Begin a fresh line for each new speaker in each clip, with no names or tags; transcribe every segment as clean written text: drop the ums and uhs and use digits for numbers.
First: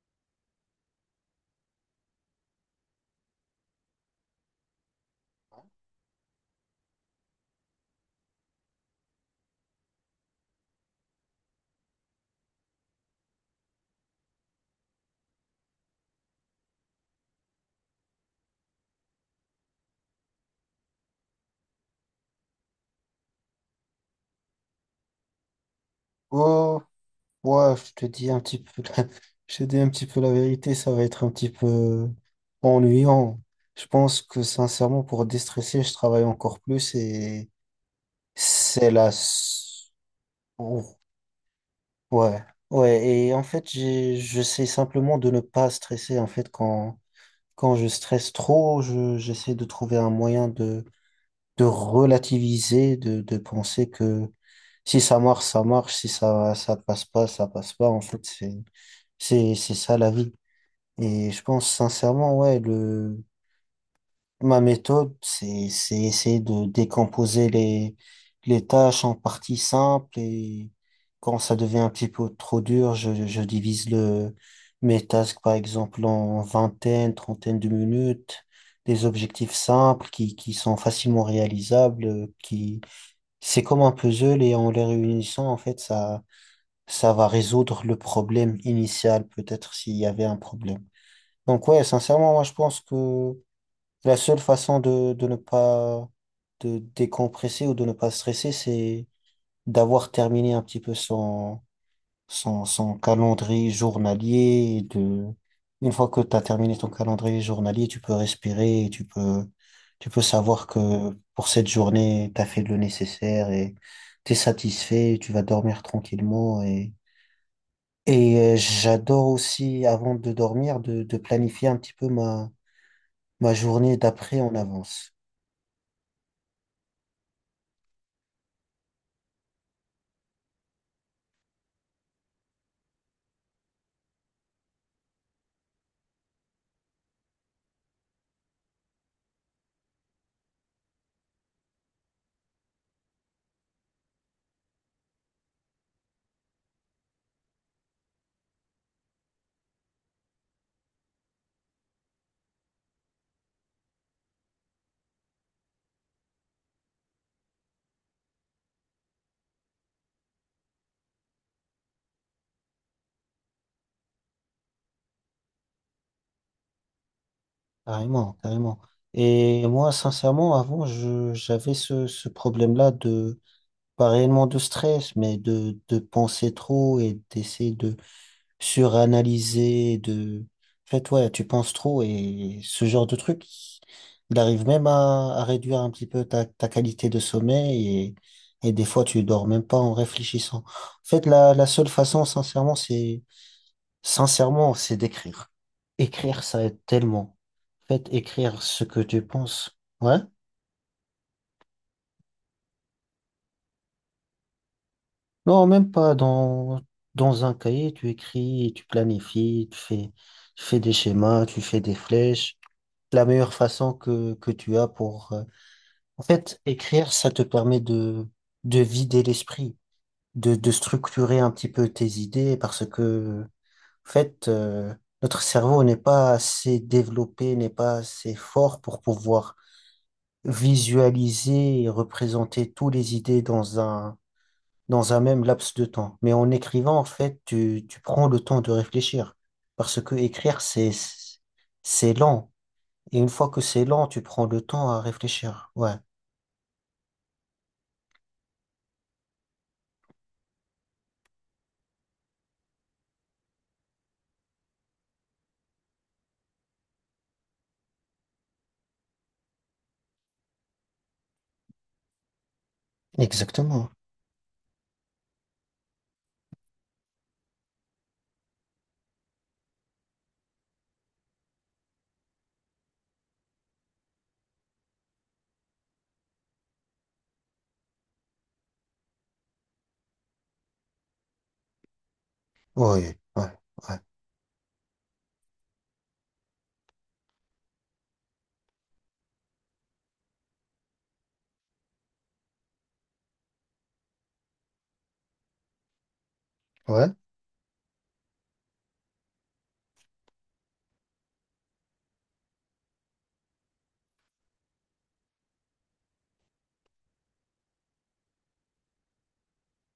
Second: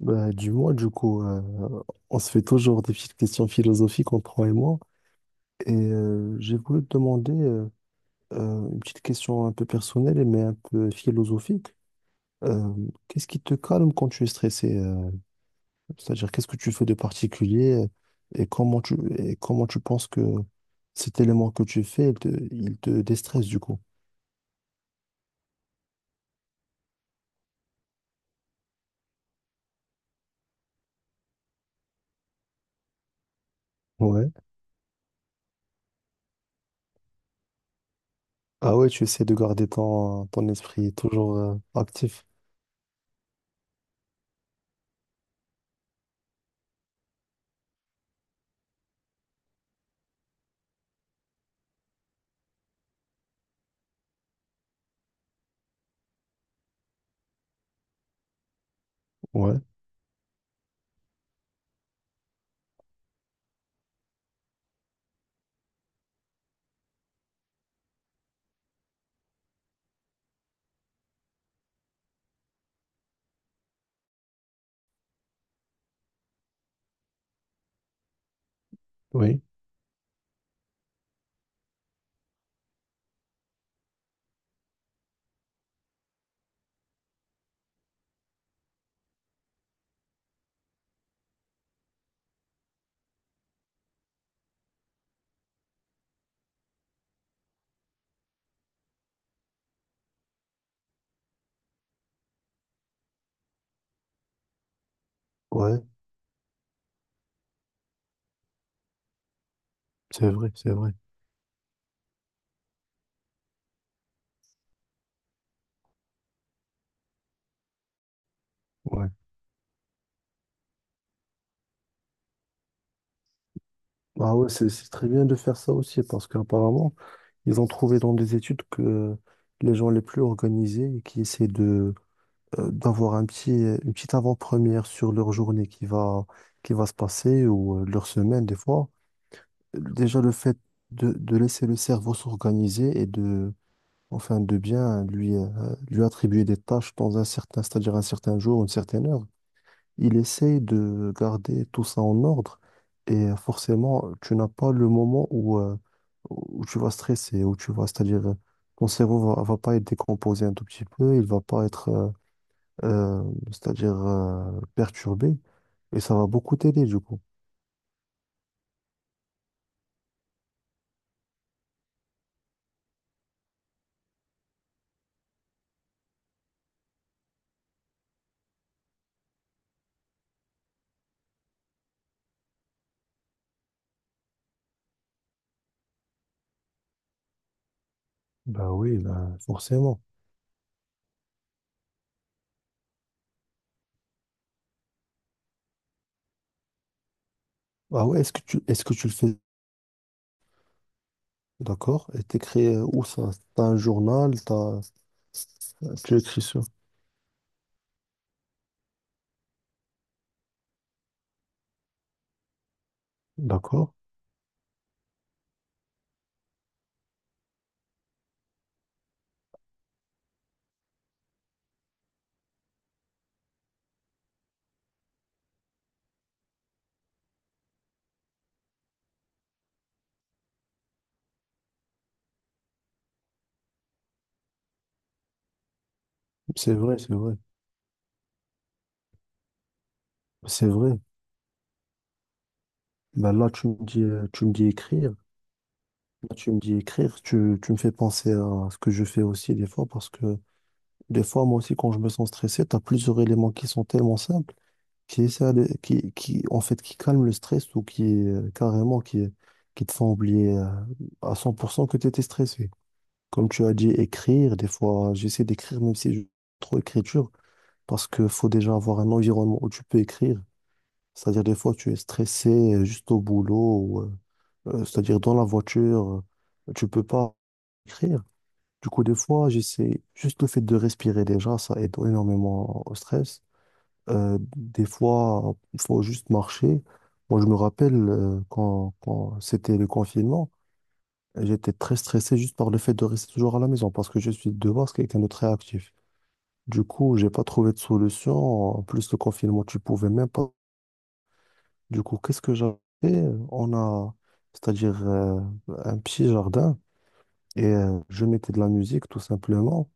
Bah, du moins, du coup, on se fait toujours des petites questions philosophiques entre toi et moi. Et j'ai voulu te demander une petite question un peu personnelle, mais un peu philosophique. Euh, Qu'est-ce qui te calme quand tu es stressé? C'est-à-dire, qu'est-ce que tu fais de particulier, et comment et comment tu penses que cet élément que tu fais, il te déstresse du coup?
Oh, ouais, je te dis un petit peu je te dis un petit peu la vérité, ça va être un petit peu ennuyant. Je pense
Ouais.
que sincèrement, pour déstresser, je travaille encore plus et
Ah ouais,
c'est
tu
la...
essaies de garder
s-
ton
Ouh,
esprit toujours actif.
ouais, ouais, et en fait, j'essaie simplement de ne pas stresser. En fait, quand je stresse trop, j'essaie de trouver un moyen de relativiser, de penser que si ça marche, ça marche, si ça, ça passe pas, ça passe pas. En fait,
Ouais,
c'est ça la vie. Et je pense sincèrement, ouais, ma méthode, c'est essayer de décomposer les tâches en parties simples et quand ça devient un petit peu trop dur, je divise mes tasks, par exemple, en vingtaine, trentaine de minutes, des
oui,
objectifs simples qui sont facilement réalisables, qui, c'est comme un puzzle et en les réunissant, en fait, ça va résoudre le problème initial, peut-être s'il y avait un problème. Donc ouais, sincèrement, moi je pense que la seule façon de ne pas de décompresser ou de ne pas stresser, c'est d'avoir terminé un petit peu son calendrier journalier. Et
ouais,
une fois que tu as terminé ton calendrier journalier, tu peux respirer, et tu peux
c'est vrai,
savoir
c'est vrai.
que pour cette journée, tu as fait le nécessaire et tu es satisfait, tu vas dormir tranquillement. Et
Ouais.
j'adore aussi, avant de dormir, de planifier un petit peu ma journée
Ah
d'après
ouais,
en
c'est très
avance.
bien de faire ça aussi, parce qu'apparemment, ils ont trouvé dans des études que les gens les plus organisés et qui essaient de d'avoir une petite avant-première sur leur journée qui va se passer ou leur semaine des fois, déjà le fait de laisser le cerveau s'organiser enfin, de bien lui attribuer des tâches dans un certain, c'est-à-dire un certain jour, une certaine heure. Il essaye de garder tout ça en ordre, forcément, tu n'as pas le moment où tu vas stresser, c'est-à-dire, ton cerveau va pas être décomposé un tout petit peu, il va pas être, euh, c'est-à-dire, perturbé, et ça va beaucoup t'aider du coup.
Carrément, carrément. Et moi, sincèrement, avant, j'avais ce problème-là de, pas réellement de stress, mais de penser trop et d'essayer de suranalyser, de, en fait, ouais, tu penses trop et ce genre de truc, il arrive même à réduire un petit peu ta qualité de sommeil et
Bah
des
oui,
fois, tu
ben
dors même pas en
forcément.
réfléchissant. En fait, la seule façon, sincèrement, sincèrement, c'est d'écrire. Écrire, ça aide tellement.
Ah
Faites
ouais,
écrire
est-ce
ce
que
que
tu le
tu
fais,
penses. Ouais?
d'accord? Et t'écris où ça? T'as un journal, t'as,
Non, même pas
tu écris sur.
dans, dans un cahier, tu écris, tu planifies, tu fais des schémas, tu fais des flèches. La meilleure
D'accord,
façon que tu as pour... en fait, écrire, ça te permet de vider l'esprit, de structurer un petit peu tes idées parce que, en fait, notre cerveau n'est pas assez développé, n'est pas assez fort pour pouvoir visualiser et représenter toutes les idées dans dans un même laps de temps. Mais en
c'est
écrivant,
vrai,
en
c'est vrai.
fait, tu prends le temps de réfléchir. Parce que
C'est vrai.
c'est lent. Et une
Ben
fois
là,
que c'est lent, tu prends
tu me
le
dis
temps à
écrire.
réfléchir. Ouais,
Là, tu me dis écrire. Tu me fais penser à ce que je fais aussi des fois parce que des fois, moi aussi, quand je me sens stressé, tu as plusieurs éléments qui sont tellement simples, qui essaient de- qui, en fait, qui calment le stress ou qui, carrément, qui te font oublier, à 100% que tu étais stressé. Comme tu as dit,
exactement.
écrire, des fois, j'essaie d'écrire même si je trop écriture parce que faut déjà avoir un environnement où tu peux écrire. C'est-à-dire, des fois, tu es stressé juste au boulot. C'est-à-dire dans la voiture, tu peux pas écrire. Du coup, des fois, j'essaie juste le fait de respirer déjà, ça aide énormément au
Oui,
stress.
ouais, ouais,
Des fois, il faut juste marcher. Moi, je me rappelle quand c'était le confinement, j'étais très stressé juste par le fait de rester toujours à la maison parce que je suis de base quelqu'un de très actif. Du
ouais.
coup, j'ai pas trouvé de solution. En plus, le confinement, tu pouvais même pas. Du coup, qu'est-ce que j'avais? On a, c'est-à-dire un petit jardin. Et je mettais de la musique tout simplement,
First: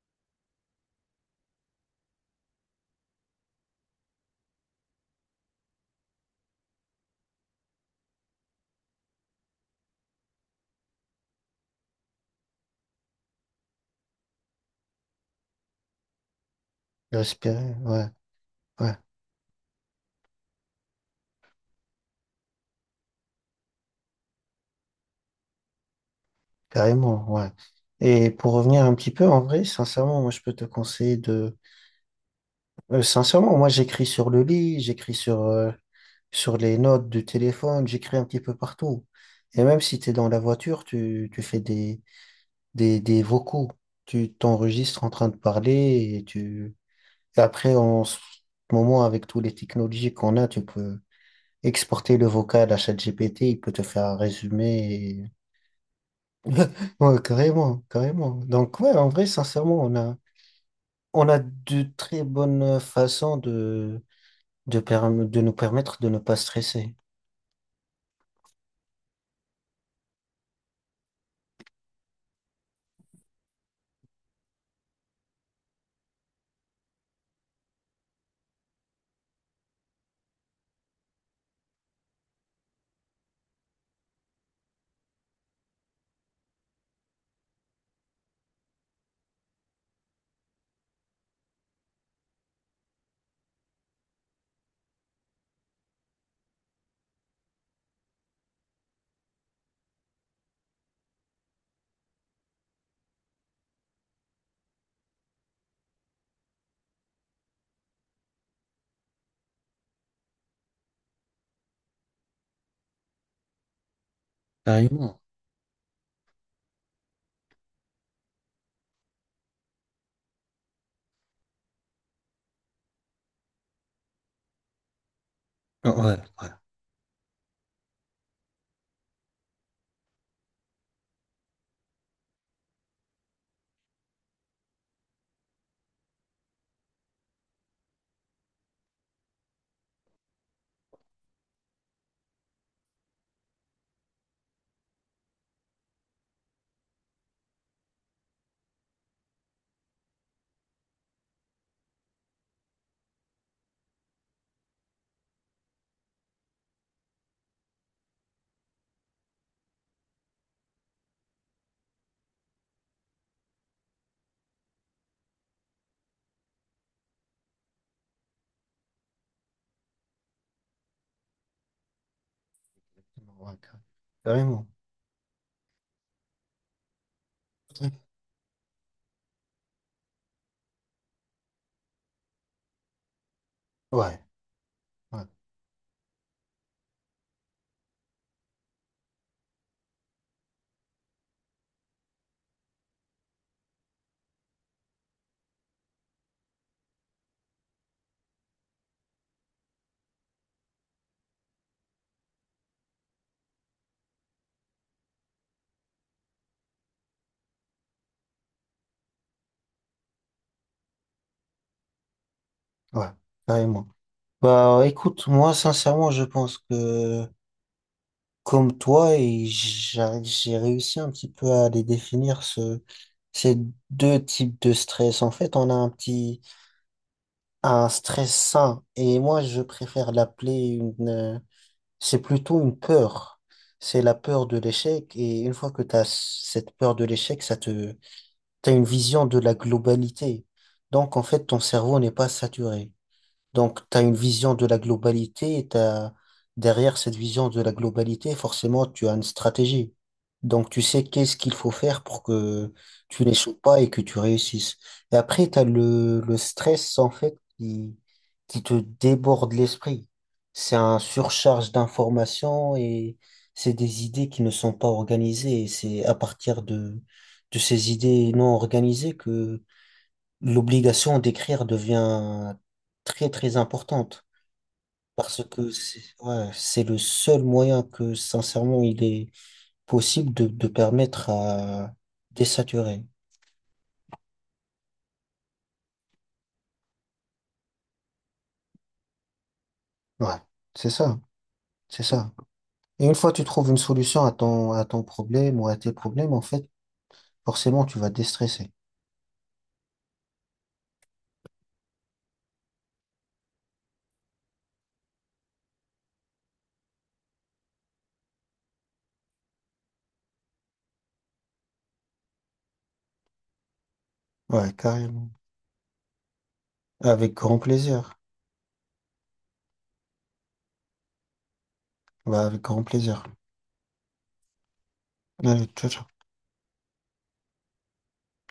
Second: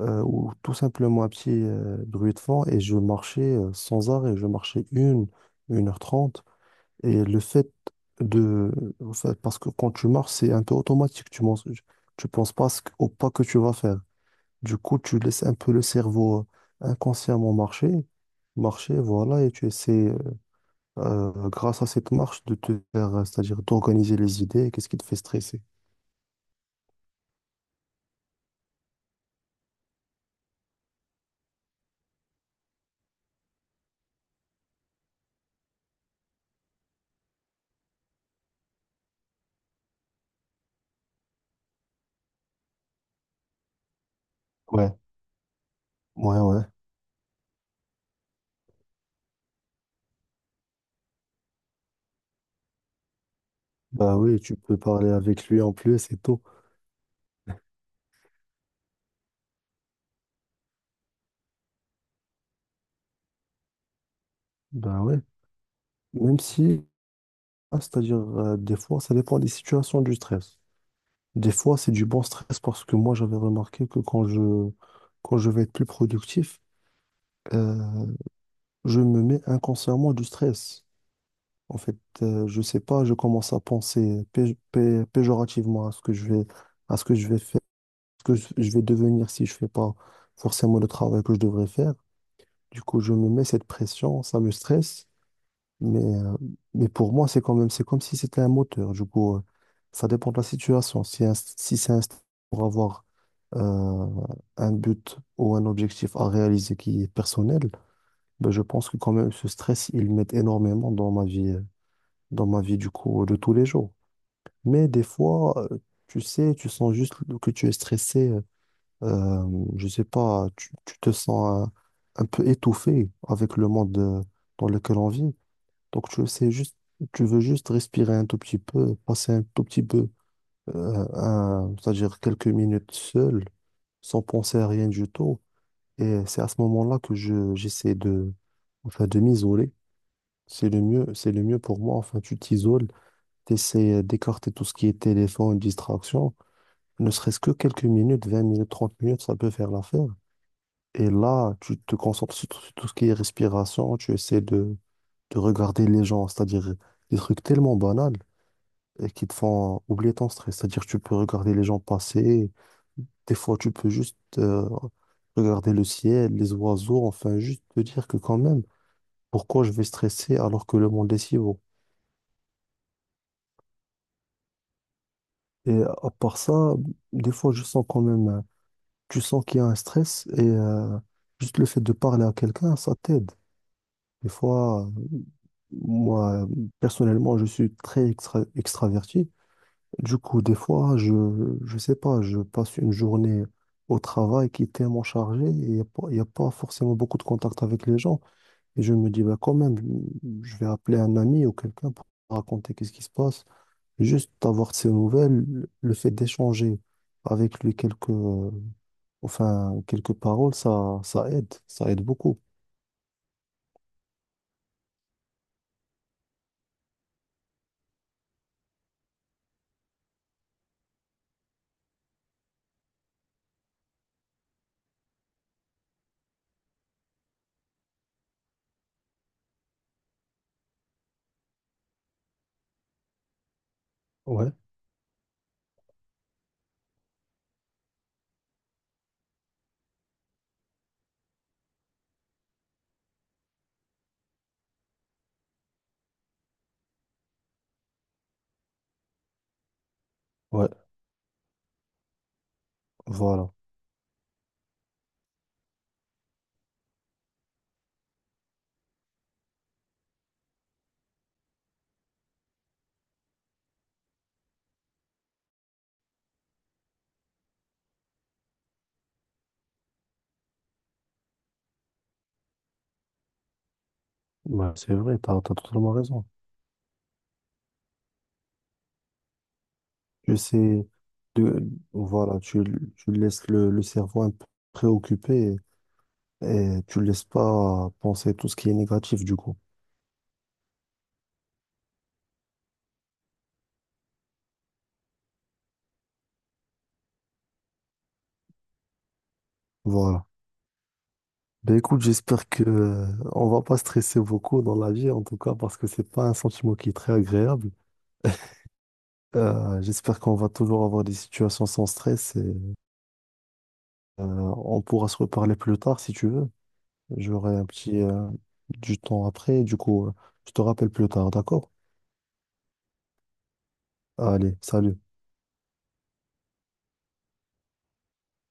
ou tout simplement un petit bruit de fond, et je marchais sans arrêt, 1h30. Et le fait de... en fait, parce que quand tu marches, c'est un peu automatique, tu penses pas à au pas que tu vas faire. Du coup, tu laisses un peu le cerveau inconsciemment
Respirer, ouais, ouais,
marcher, voilà, et tu essaies, grâce à cette marche de te faire, c'est-à-dire d'organiser les idées, qu'est-ce qui te fait stresser?
carrément, ouais. Et pour revenir un petit peu, en vrai, sincèrement, moi, je peux te conseiller de... sincèrement, moi, j'écris sur le lit, sur les notes du téléphone, j'écris un petit peu partout. Et même si tu es dans la voiture, tu fais des vocaux. Tu
Ouais.
t'enregistres en train de parler et
Ouais, ouais.
tu... et après, en ce moment, avec toutes les technologies qu'on a, tu peux exporter le vocal à ChatGPT, il peut te faire
Bah
un
oui, tu peux parler
résumé.
avec lui en plus et tout.
et- Ouais, carrément, carrément. Donc, ouais, en vrai, sincèrement, on a de très bonnes façons
Bah ouais.
de nous permettre de ne pas
Même si,
stresser.
ah, c'est-à-dire, des fois, ça dépend des situations du stress. Des fois, c'est du bon stress parce que moi, j'avais remarqué que quand je vais être plus productif, euh, je me mets inconsciemment du stress. En fait, je sais pas, je commence à penser péjorativement à ce que je vais, à ce que je vais faire, ce que je vais devenir si je fais pas forcément le travail que je devrais faire. Du coup, je me mets cette pression, ça me stresse, mais, euh, mais pour moi, c'est quand même, c'est comme si c'était un moteur. Du coup, ça dépend de la situation. Si c'est un stress pour avoir euh, un but ou un objectif à réaliser qui est personnel, ben, je pense que quand même, ce stress, il m'aide énormément dans ma vie du coup, de tous les jours. Mais des
Carrément.
fois, tu sais, tu sens juste que tu es stressé. Euh, je sais pas, tu te sens un peu étouffé avec le monde dans lequel on vit.
Ouais,
Donc, tu
ouais.
sais juste, tu veux juste respirer un tout petit peu, passer un tout petit peu, c'est-à-dire quelques minutes seul, sans penser à rien du tout. Et c'est à ce moment-là que j'essaie enfin, de m'isoler. C'est le mieux, c'est le mieux pour moi. Enfin, tu t'isoles, tu essaies d'écarter tout ce qui est téléphone, distraction. Ne serait-ce que quelques minutes, 20 minutes, 30 minutes, ça peut faire l'affaire. Et là, tu te concentres sur tout ce qui est respiration. Tu essaies de regarder les gens, c'est-à-dire des trucs tellement banals et qui te font oublier ton stress. C'est-à-dire tu peux regarder les gens passer. Des fois, tu peux juste regarder le ciel, les oiseaux. Enfin, juste te dire que quand même, pourquoi je vais stresser alors que le monde est si beau?
Ouais, carrément.
Et à part ça, des fois, je sens
Ouais,
quand même, tu sens qu'il y a un stress et, juste le fait de parler à quelqu'un, ça t'aide. Des fois,
ouais,
moi, euh, personnellement, je suis très extraverti. Du coup, des fois, je sais pas, je passe une journée au travail qui est tellement chargée et il n'y a, pas y a pas forcément beaucoup de contact avec les gens. Et je me dis, bah, quand même, je vais appeler un ami ou quelqu'un pour raconter qu'est-ce qui se passe. Juste avoir de ses nouvelles, le fait d'échanger avec lui enfin, quelques paroles, ça aide beaucoup.
ouais, carrément. Bah écoute, moi sincèrement, je pense que comme toi, et j'ai réussi un petit peu à les définir ces deux types de stress. En fait, on a un petit un stress sain et moi je préfère l'appeler une euh, c'est plutôt une peur. C'est la peur
Ouais,
de l'échec et une fois que tu as cette peur de l'échec, ça te tu as une vision de la globalité. Donc, en fait, ton cerveau n'est pas saturé. Donc, tu as une vision de la globalité et derrière cette vision de la globalité, forcément, tu as une stratégie.
ouais,
Donc, tu sais qu'est-ce qu'il faut faire pour que tu
voilà.
n'échoues pas et que tu réussisses. Et après, tu as le stress, en fait, qui te déborde l'esprit. C'est un surcharge d'informations et c'est des idées qui ne sont pas organisées. Et c'est à partir de ces idées non organisées que l'obligation d'écrire devient très très importante
Ouais, c'est vrai,
parce
t'as
que
totalement raison.
c'est le seul moyen que sincèrement il est possible
Tu
de
sais,
permettre
de,
à
voilà,
désaturer.
tu laisses le cerveau un peu préoccupé et, tu le laisses pas penser tout ce qui est négatif du coup.
Ouais, c'est ça, c'est ça. Et une fois que tu trouves une solution à ton problème ou à tes problèmes, en fait, forcément tu vas déstresser.
Voilà. Ben écoute, j'espère que on va pas stresser beaucoup dans la vie, en tout cas, parce que c'est pas un sentiment qui est très agréable. J'espère qu'on va toujours avoir des situations sans stress et,
Ouais,
on pourra se
carrément.
reparler plus tard si tu veux.
Avec
J'aurai
grand
un petit
plaisir.
du temps après, du coup, je te rappelle plus tard, d'accord?
Ouais, avec grand plaisir.
Allez, salut.
Allez, ciao, ciao.